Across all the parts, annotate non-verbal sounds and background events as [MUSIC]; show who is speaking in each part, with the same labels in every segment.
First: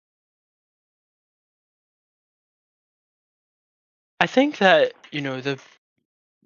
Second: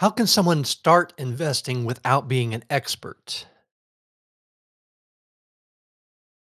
Speaker 1: How can someone start investing without being an expert?
Speaker 2: I think that, you know, the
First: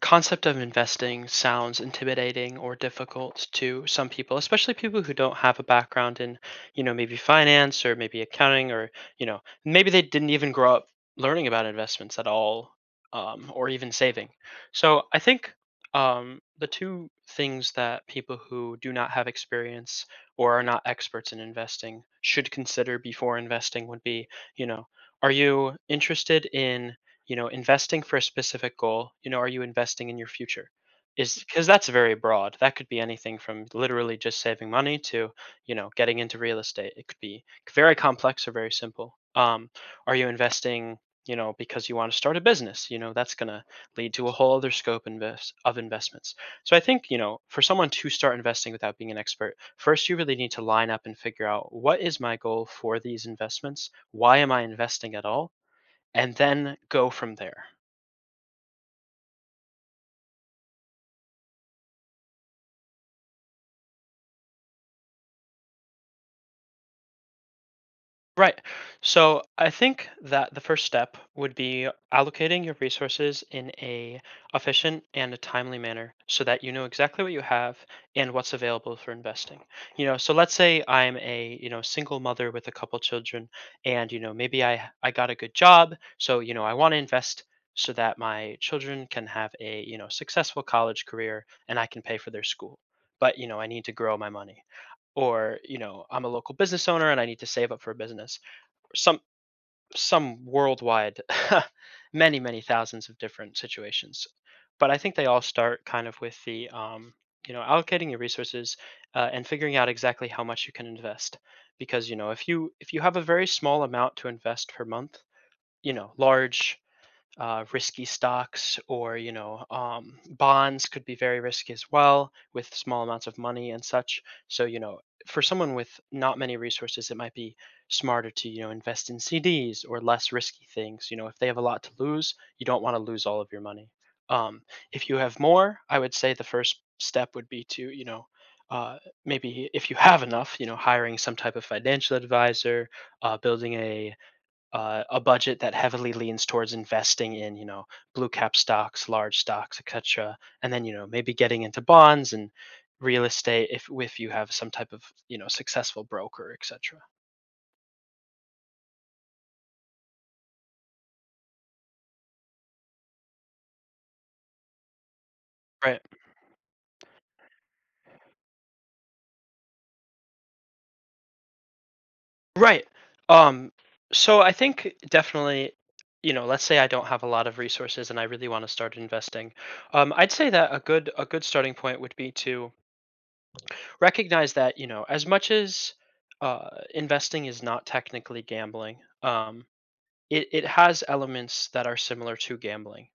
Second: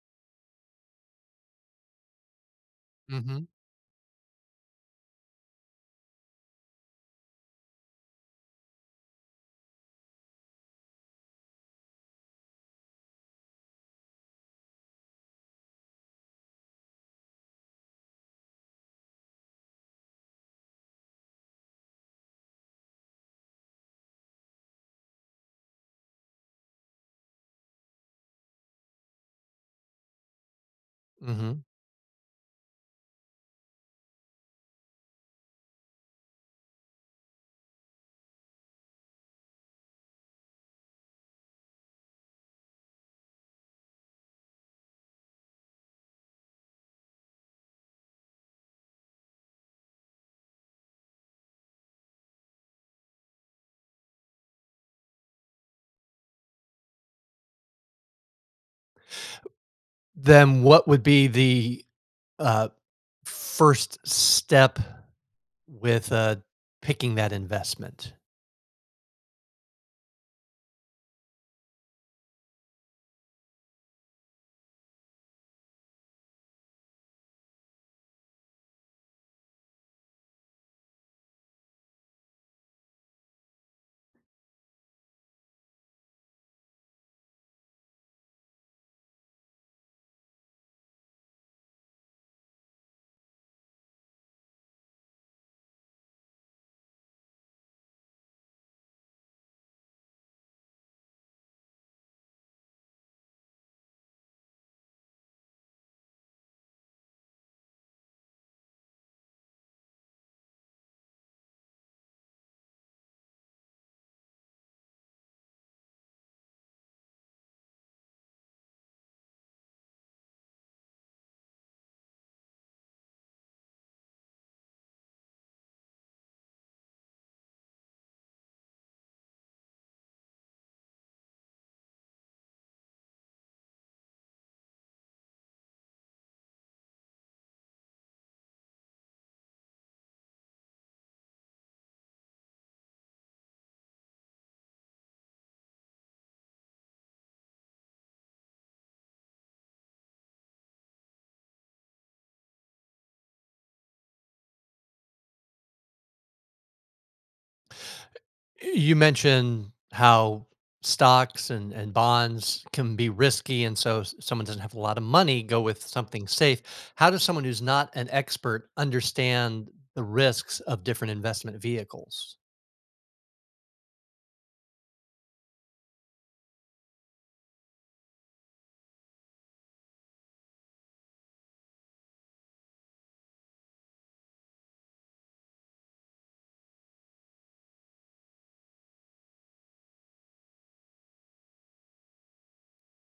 Speaker 2: concept of investing sounds intimidating or difficult
Speaker 1: Mhm,
Speaker 2: to some people, especially people who don't have a background in, you know, maybe finance or maybe accounting or, you know, maybe they didn't even grow up learning about investments at all, or even saving. So I think the two things that people who do not have experience or are not experts in investing should consider before investing would be, you know, are you interested in you know, investing for a specific goal, you know, are you investing in your future? Is
Speaker 1: mhm.
Speaker 2: because that's very broad. That could be anything from literally just saving money to, you know, getting into real estate. It could be very complex or very simple. Are you investing, you know, because you want to start a business? You know, that's going to lead to a whole other scope invest of investments. So I think, you know, for someone to start investing without being an expert, first you really need to line up and figure out, what is my goal for these investments? Why am I investing at all? And then go from there.
Speaker 1: Then what would be the, uh, first step with, picking that investment?
Speaker 2: Right. So I think that the first step would be allocating your resources in a efficient and a timely manner, so that you know exactly what you have and what's available for investing. You know, so let's say I'm a, you know, single mother with a couple children, and you know, maybe I got a good job, so you know, I want to invest so that my children can have a, you know, successful college career and I can pay for their school. But, you know, I need to grow my money. Or you know, I'm a local business owner and I need to save up for a business, or some worldwide [LAUGHS] many thousands of different situations. But I think they all start kind of with the you know, allocating your resources, and figuring out exactly how much you can invest. Because you know, if you have a very small amount to invest per month, you know, large risky stocks, or you know, bonds could be very risky as well with small amounts of money and such. So you know, for someone with not many resources, it might be smarter to, you know, invest in CDs or less risky things. You know, if they have a lot to lose, you don't want to lose all of your money. um, if you have more, I would say the first step would be to, you know, uh, maybe if you have enough, you know, hiring some type of financial advisor, building a budget that heavily leans towards investing in, you know, blue cap stocks, large stocks, et cetera, and then you know, maybe getting into bonds and real estate, if you have some type of, you know, successful broker, et cetera.
Speaker 1: You mentioned how stocks and bonds can be risky, and so s someone doesn't have a lot of money, go with
Speaker 2: Right.
Speaker 1: something safe. How does someone who's not an expert understand the risks of different investment vehicles?
Speaker 2: Right. um so I think definitely, you know, let's say I don't have a lot of resources and I really want to start investing. I'd say that a good starting point would be to recognize that, you know, as much as uh investing is not technically gambling, um it it has elements that are similar to gambling.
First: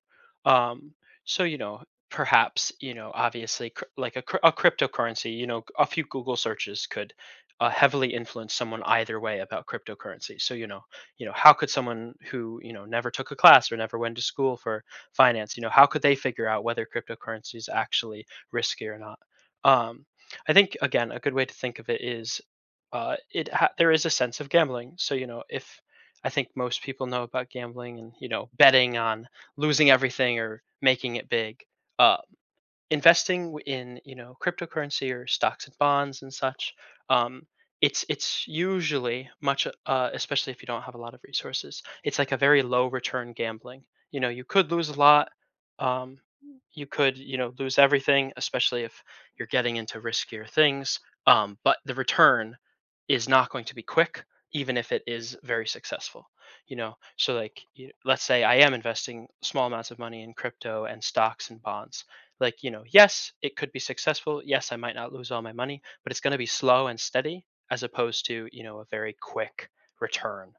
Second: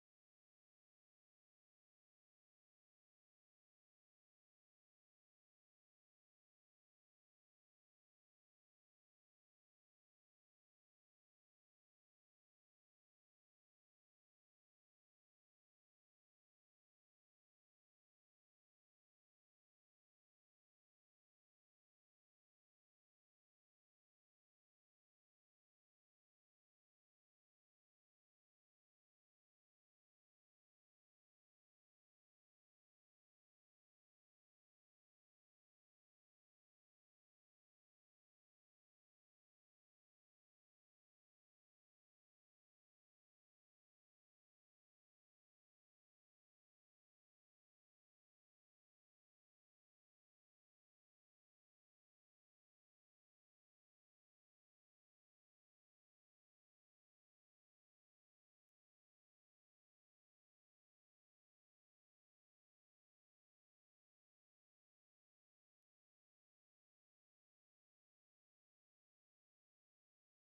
Speaker 2: Um, so, you know, perhaps, you know, obviously, cr- like a, cr- a cryptocurrency, you know, a few Google searches could heavily influence someone either way about cryptocurrency. So, you know, how could someone who, you know, never took a class or never went to school for finance, you know, how could they figure out whether cryptocurrency is actually risky or not? Um, I think again, a good way to think of it is there is a sense of gambling. So you know, if I think most people know about gambling and, you know, betting on losing everything or making it big. Uh, Investing in, you know, cryptocurrency or stocks and bonds and such, um, it's usually much especially if you don't have a lot of resources, it's like a very low return gambling. You know, you could lose a lot. um, you could, you know, lose everything, especially if you're getting into riskier things. But the return is not going to be quick, even if it is very successful. You know, so like you, let's say I am investing small amounts of money in crypto and stocks and bonds. Like, you know, yes it could be successful, yes I might not lose all my money, but it's going to be slow and steady, as opposed to, you know, a very quick return.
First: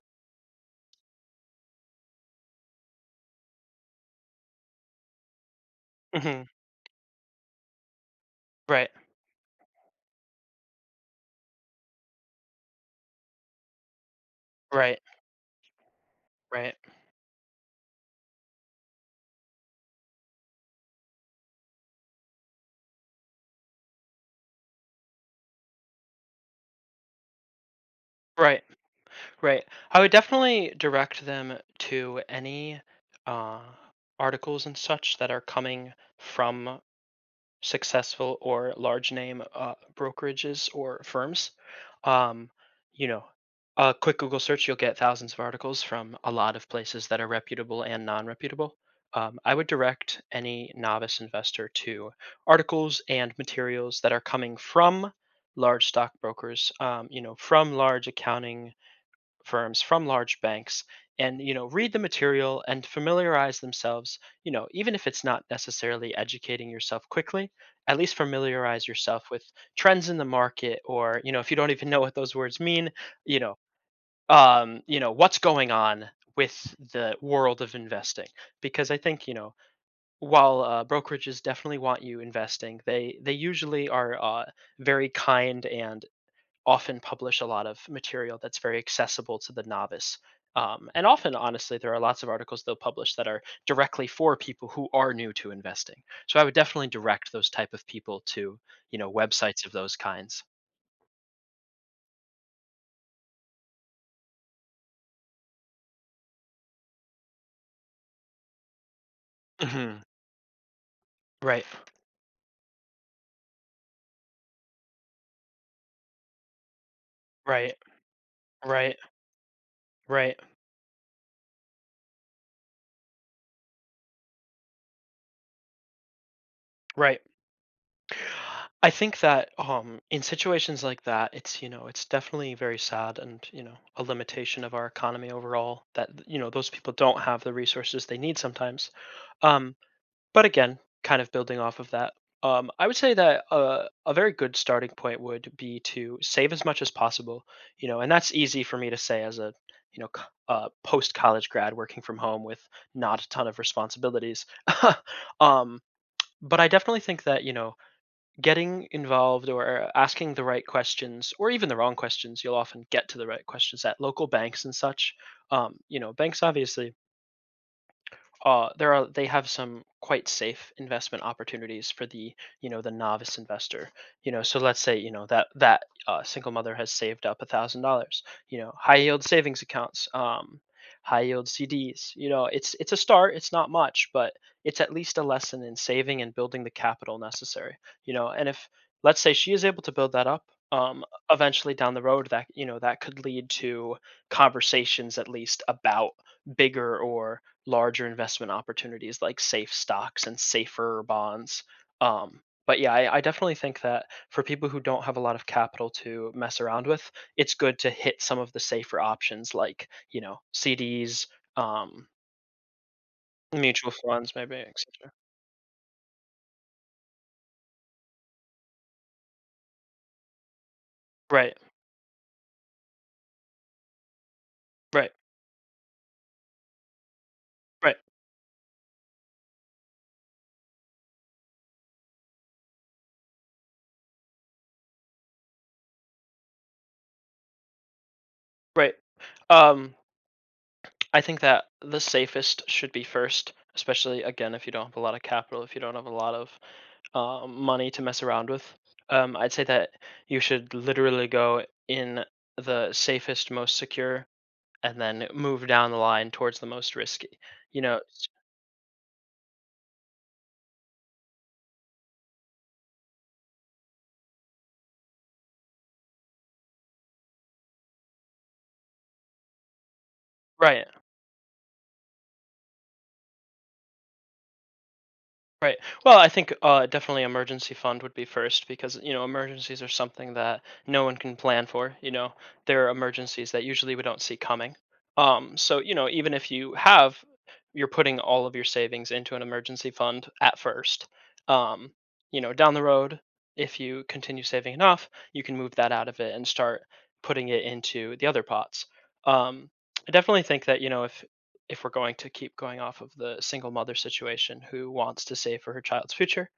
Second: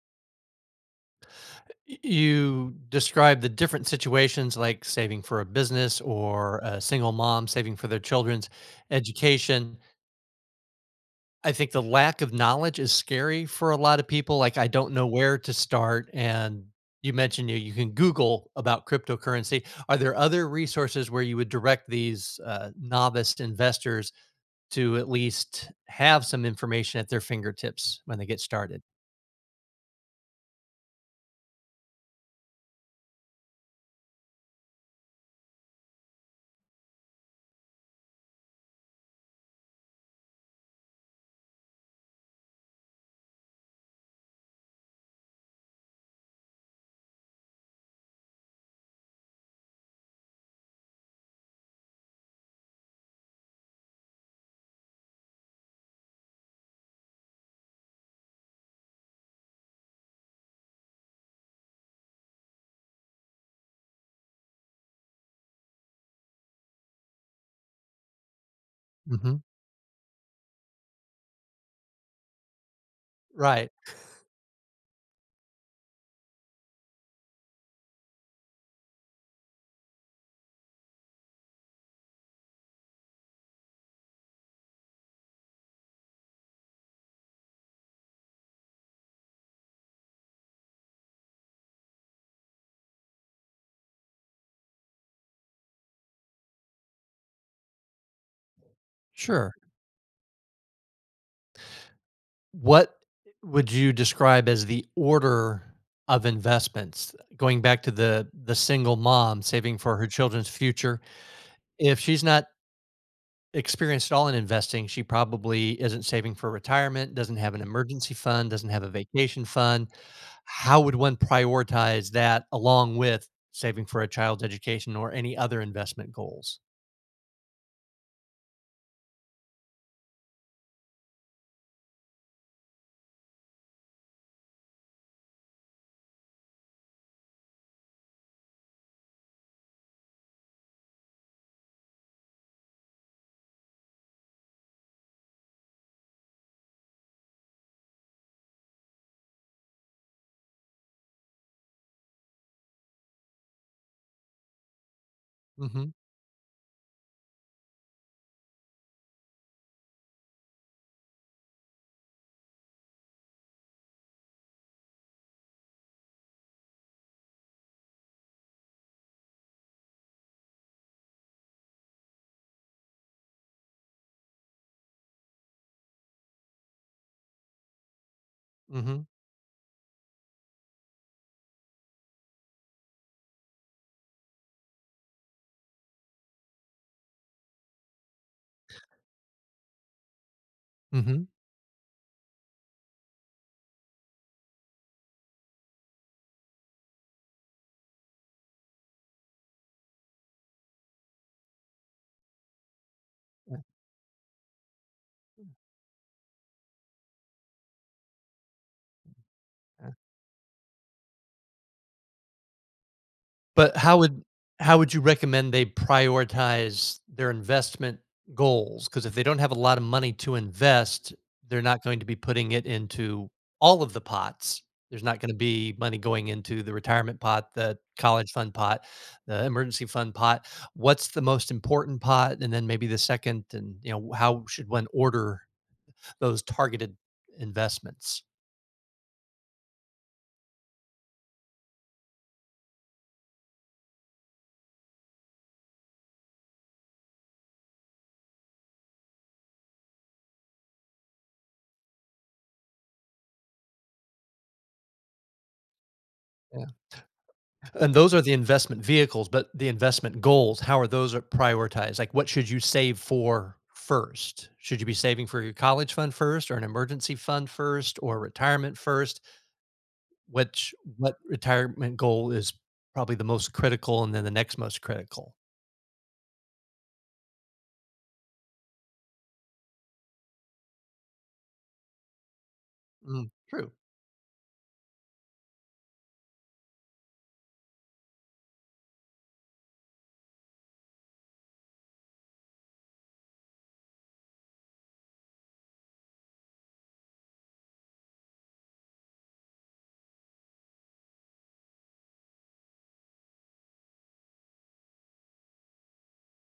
Speaker 1: You describe the different situations like saving for a business
Speaker 2: Hmm.
Speaker 1: or a single mom saving for their children's
Speaker 2: Right,
Speaker 1: education. I think the lack of knowledge is scary for a lot of people. Like, I don't
Speaker 2: right,
Speaker 1: know where to start. And
Speaker 2: right,
Speaker 1: you mentioned you can Google about cryptocurrency. Are there other resources where you would direct these novice investors to at least have some information at their fingertips when they get
Speaker 2: right,
Speaker 1: started?
Speaker 2: right. I would definitely direct them to any uh, articles and such that are coming from successful or large name brokerages or firms. um, you know, a quick Google search, you'll get thousands of articles from a lot of places that are reputable and non-reputable. I would direct any novice investor to articles and materials that are coming from large stock brokers, you know, from large accounting firms, from large banks. And you know, read the material and familiarize themselves. You know, even if it's not necessarily educating yourself quickly, at least familiarize yourself
Speaker 1: Hmm.
Speaker 2: with trends in the market, or you know, if you don't even know what those words mean, you know,
Speaker 1: Right.
Speaker 2: you know what's going on with the world of investing. Because I think, you know, while brokerages definitely want you investing, they usually are very kind and often publish a lot of material that's very accessible to the novice. And often, honestly, there are lots of articles they'll publish that are directly for people who are new to investing. So I would definitely direct those type of people to, you know,
Speaker 1: Sure.
Speaker 2: websites of those kinds.
Speaker 1: What would you describe as the order of investments? Going back to the single mom saving for
Speaker 2: Hmm.
Speaker 1: her children's future,
Speaker 2: Right,
Speaker 1: if she's not experienced at all in investing, she probably isn't saving for retirement, doesn't have an
Speaker 2: right,
Speaker 1: emergency fund, doesn't have a
Speaker 2: right,
Speaker 1: vacation fund.
Speaker 2: right,
Speaker 1: How would one prioritize that along with saving for a child's education or any other investment goals?
Speaker 2: right. I think that in situations like that, it's, you know, it's definitely very sad and, you know, a limitation of our economy overall that, you know, those people don't have the resources they need sometimes. Um, But again, kind of building off of that, I would say that a very good starting point would be to save as much as possible. You know, and that's easy for me to say as a, you know, post college grad working from home with not a ton of responsibilities. [LAUGHS] um,
Speaker 1: Mhm.
Speaker 2: but I definitely think that, you know, getting involved or asking the right questions, or even the wrong questions, you'll often get to the right questions at local banks and such. You know, banks obviously there are they have some quite safe investment opportunities for the, you know, the novice investor. You know, so let's say, you know, that single mother has saved up $1,000. You know, high
Speaker 1: Mhm.
Speaker 2: yield savings accounts, high yield CDs, you know, it's a start, it's not much, but it's at least a lesson in saving and building the capital necessary. You know, and if, let's say, she is able to build that up, um,
Speaker 1: Mhm.
Speaker 2: eventually down the road that, you know, that could lead to conversations at least about bigger or larger investment opportunities, like safe stocks and safer bonds. Um, but yeah, I definitely
Speaker 1: Yeah,
Speaker 2: think that for people who don't have a lot of capital to mess around with, it's good to hit some of the safer options, like,
Speaker 1: yeah.
Speaker 2: you know, CDs, um,
Speaker 1: But
Speaker 2: mutual funds, maybe
Speaker 1: how would you
Speaker 2: etc.
Speaker 1: recommend they prioritize their investment goals? Because if they don't have a lot of money to invest,
Speaker 2: Right,
Speaker 1: they're not going to be putting it into all of the pots. There's
Speaker 2: right,
Speaker 1: not gonna be money going into the retirement pot, the
Speaker 2: right,
Speaker 1: college fund pot, the emergency fund pot. What's the most important pot? And then maybe the second, and, you know, how should one order those targeted investments?
Speaker 2: right. Um, I think that the safest should be first, especially again if you don't have a lot of capital, if you don't have a lot of money to mess around with. I'd say that you should literally go in the safest, most secure, and then move down the line towards the most risky. You
Speaker 1: And
Speaker 2: know,
Speaker 1: those are
Speaker 2: s-
Speaker 1: the investment vehicles, but the investment goals, how are those are prioritized? Like, what should you save for first? Should you be saving for your college fund first, or an emergency fund first, or retirement first? Which
Speaker 2: right?
Speaker 1: what retirement goal is probably the most critical, and then the next most critical?
Speaker 2: Right. Well, I think definitely emergency fund would be first, because you know, emergencies are something that no one can plan for. You know, there are
Speaker 1: Mm,
Speaker 2: emergencies that
Speaker 1: true.
Speaker 2: usually we don't see coming. So you know, even if you have, you're putting all of your savings into an emergency fund at first. Um, you know, down the road, if you continue saving enough, you can move that out of it and start putting it into the other pots. Um, I definitely think that, you know, if we're going to keep going off of the single mother situation who wants to save for her child's future,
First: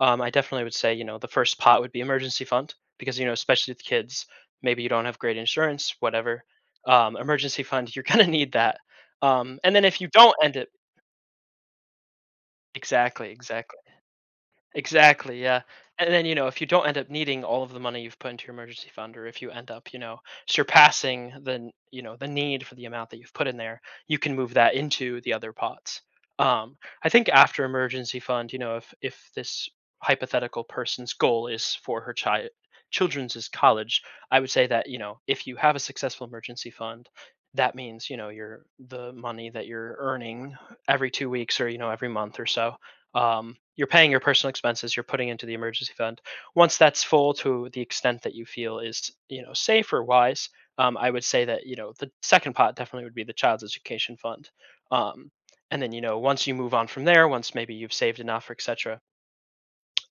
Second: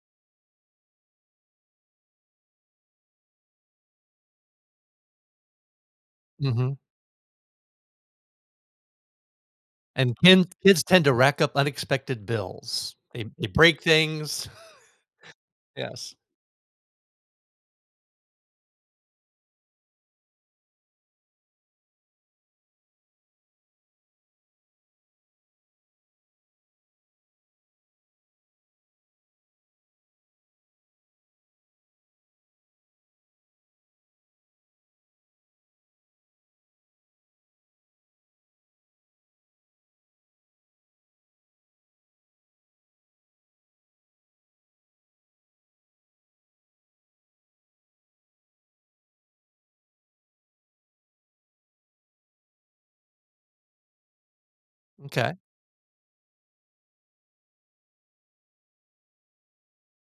Speaker 2: I definitely would say, you know, the first pot would be emergency fund because, you know, especially with kids, maybe you don't have great insurance, whatever.
Speaker 1: Mhm.
Speaker 2: Emergency fund, [LAUGHS] you're going to need that. And then if you
Speaker 1: And
Speaker 2: don't
Speaker 1: kin
Speaker 2: end it,
Speaker 1: kids tend to rack up unexpected bills. They
Speaker 2: exactly,
Speaker 1: they
Speaker 2: exactly.
Speaker 1: break things. [LAUGHS]
Speaker 2: Exactly, yeah, and
Speaker 1: Yes.
Speaker 2: then, you know, if you don't end up needing all of the money you've put into your emergency fund, or if you end up, you know, surpassing the n you know, the need for the amount that you've put in there, you can move that into the other pots. Um, I think after emergency fund, you know, if this hypothetical person's goal is for her children's is college, I would say that, you know, if you have a successful emergency fund, that means, you know, your the money that you're earning every 2 weeks or, you know, every month or so, you're paying your personal expenses. You're putting into the emergency fund once that's full to the extent that you feel is, you know, safe or wise. I would say that, you know, the second pot definitely would be the child's education fund. um,
Speaker 1: Okay.
Speaker 2: and then, you know, once you move on from there, once maybe you've saved enough or etc.,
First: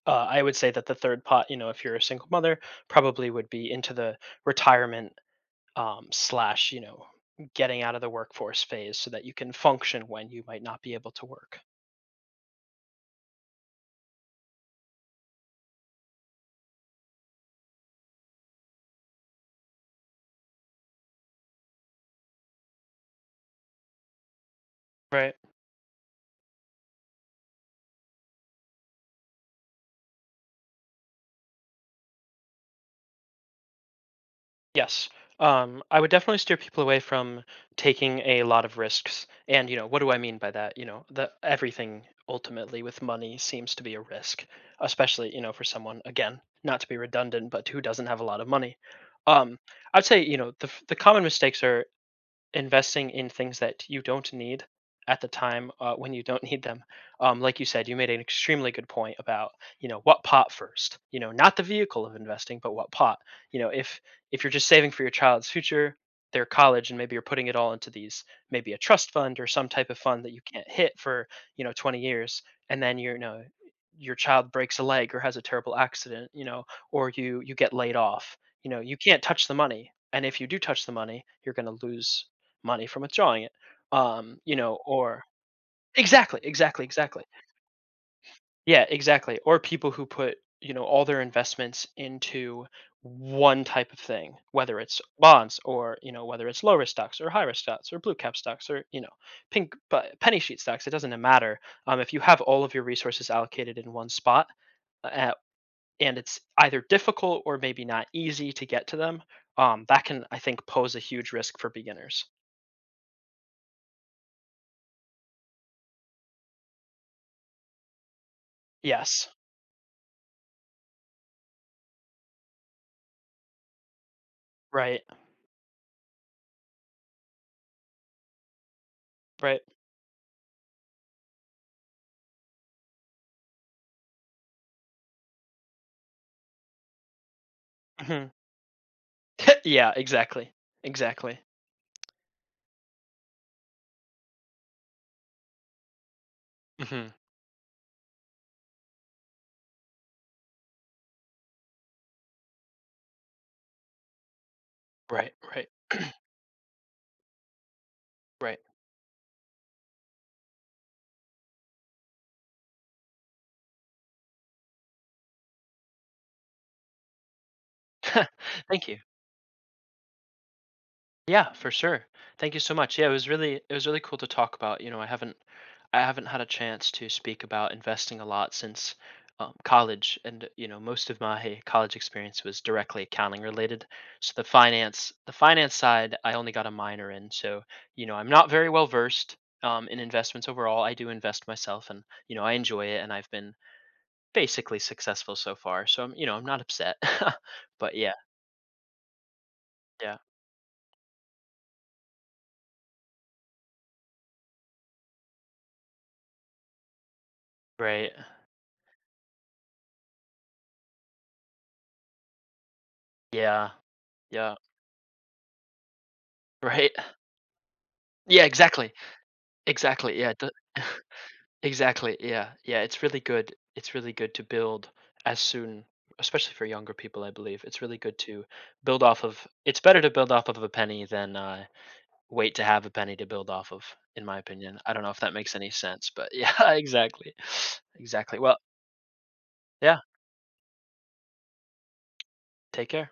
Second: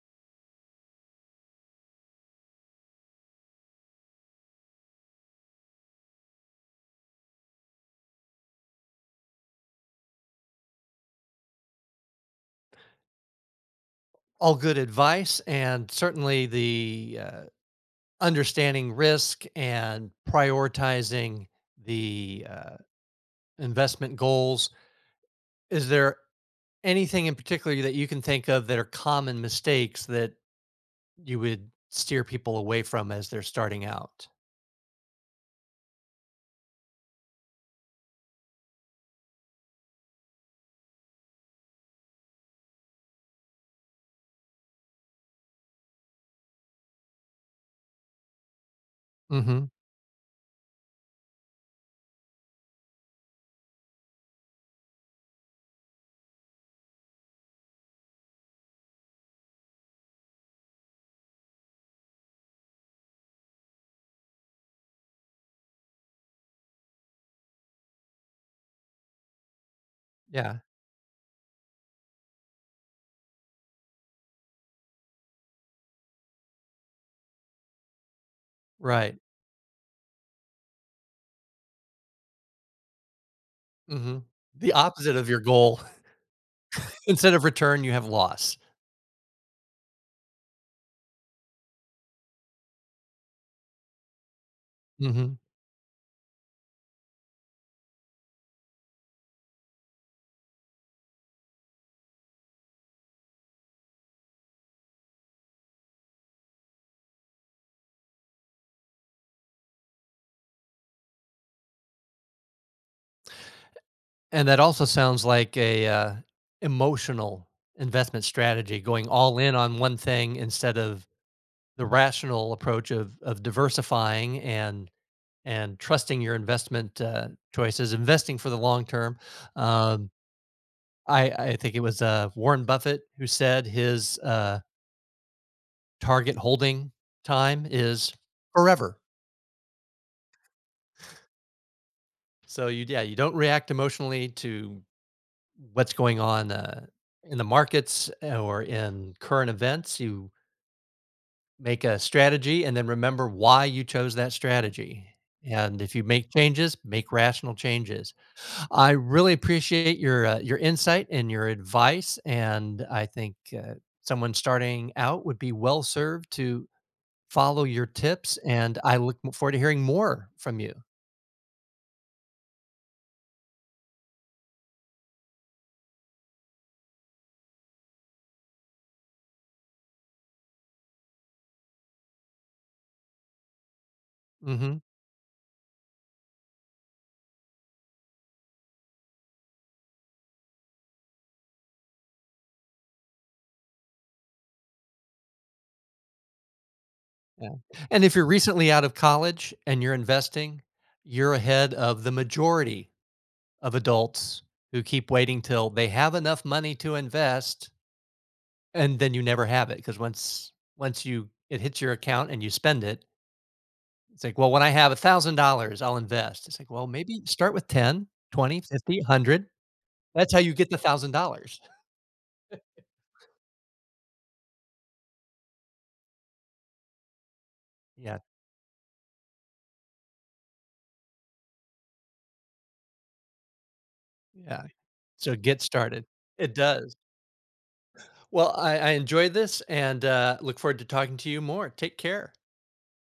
Speaker 2: I would say that the third pot, you know, if you're a single mother, probably would be into the retirement, slash, getting out of the workforce phase, so that you can function when you might not be able to work.
Speaker 1: All good advice, and certainly the, understanding risk and prioritizing the investment goals.
Speaker 2: Right.
Speaker 1: Is there anything in particular that you can think of that are common mistakes that you would steer people away from as they're starting out?
Speaker 2: Yes. I would definitely steer people away from taking a lot of risks. And, you know, what do I mean by that? You know, the everything ultimately with money seems to be a risk, especially, you know, for someone, again, not to be redundant, but who doesn't have a lot of money. Um,
Speaker 1: Mhm.
Speaker 2: I'd say, you know, the common mistakes are investing in things that you don't need at the time, when you don't [LAUGHS] need them. Like you said, you made an extremely good point about, you know, what pot first. You know, not the vehicle of investing, but what pot. You know, if you're just saving for your child's future, their college, and maybe you're putting it all into these maybe a trust fund or some type of fund that you
Speaker 1: Yeah.
Speaker 2: can't hit for 20 years, and then your child breaks a leg or has a terrible accident, you know, or you get laid off. You know, you
Speaker 1: Right.
Speaker 2: can't touch the money, and if you do touch the money, you're going to lose money from withdrawing it.
Speaker 1: Mhm.
Speaker 2: You
Speaker 1: The
Speaker 2: know,
Speaker 1: opposite
Speaker 2: or,
Speaker 1: of your goal.
Speaker 2: exactly, exactly,
Speaker 1: [LAUGHS]
Speaker 2: exactly.
Speaker 1: Instead of return, you have loss.
Speaker 2: Yeah, exactly. Or people who put, you know, all their investments into one type of thing, whether it's
Speaker 1: Mhm.
Speaker 2: bonds or, you know, whether it's low risk stocks or high risk stocks or blue cap stocks or, you know, pink but penny sheet stocks, it doesn't matter. If you have all of your resources allocated in one spot, uh, and it's either difficult or maybe not easy to get to them, that can, I think, pose a huge risk for beginners.
Speaker 1: And that also sounds like a, emotional investment strategy, going
Speaker 2: Yes.
Speaker 1: all in on one thing instead of the rational approach of diversifying and
Speaker 2: Right.
Speaker 1: trusting your investment, choices, investing for the long term.
Speaker 2: Right.
Speaker 1: Um, I think it was, Warren Buffett who said his, target holding time is
Speaker 2: Mhm.
Speaker 1: forever.
Speaker 2: Yeah, exactly. Exactly.
Speaker 1: So you don't react emotionally to what's going on,
Speaker 2: Mhm.
Speaker 1: in the markets or in current events. You Make a strategy and then remember why you chose that strategy.
Speaker 2: Right, right,
Speaker 1: And if you
Speaker 2: [CLEARS THROAT]
Speaker 1: make changes, make rational changes.
Speaker 2: right.
Speaker 1: I really appreciate your insight and your advice, and I think someone starting out would be well served to follow your
Speaker 2: [LAUGHS]
Speaker 1: tips. And
Speaker 2: Thank
Speaker 1: I
Speaker 2: you.
Speaker 1: look forward to hearing more from you.
Speaker 2: Yeah, for sure. Thank you so much. Yeah, it was really cool to talk about. You know, I haven't had a chance to speak about investing a lot since, college, and you know, most of my college experience was directly accounting related. So the
Speaker 1: Hmm.
Speaker 2: finance the finance side, I only got a minor in. So you know, I'm not very well versed, in investments overall. I do invest myself, and you know, I enjoy it, and I've been basically successful so far, so I'm not upset. [LAUGHS]
Speaker 1: Yeah.
Speaker 2: But
Speaker 1: And
Speaker 2: yeah,
Speaker 1: if you're recently out of college and you're
Speaker 2: yeah,
Speaker 1: investing, you're ahead of the majority of adults who keep waiting till they have enough money to invest.
Speaker 2: right.
Speaker 1: And then you never have it because once once you it hits your account and you spend it,
Speaker 2: Yeah,
Speaker 1: it's like, well,
Speaker 2: yeah,
Speaker 1: when I have $1,000, I'll invest. It's like, well,
Speaker 2: right. [LAUGHS]
Speaker 1: maybe start with 10,
Speaker 2: Yeah,
Speaker 1: 20,
Speaker 2: exactly,
Speaker 1: 50, 100.
Speaker 2: exactly, yeah,
Speaker 1: That's how
Speaker 2: the
Speaker 1: you get the
Speaker 2: [LAUGHS]
Speaker 1: $1,000.
Speaker 2: exactly, yeah, yeah, it's really good to build as soon especially for younger people, I believe, it's really good
Speaker 1: Yeah.
Speaker 2: to build off of it's better to build off of a penny than, wait to have a penny to build off of, in my
Speaker 1: Yeah.
Speaker 2: opinion. I don't know if that
Speaker 1: So
Speaker 2: makes
Speaker 1: get
Speaker 2: any
Speaker 1: started.
Speaker 2: sense, but yeah,
Speaker 1: It
Speaker 2: [LAUGHS]
Speaker 1: does.
Speaker 2: exactly, exactly.
Speaker 1: Well,
Speaker 2: Well,
Speaker 1: I enjoy this
Speaker 2: yeah,
Speaker 1: and look forward to talking to you more. Take care.
Speaker 2: take care.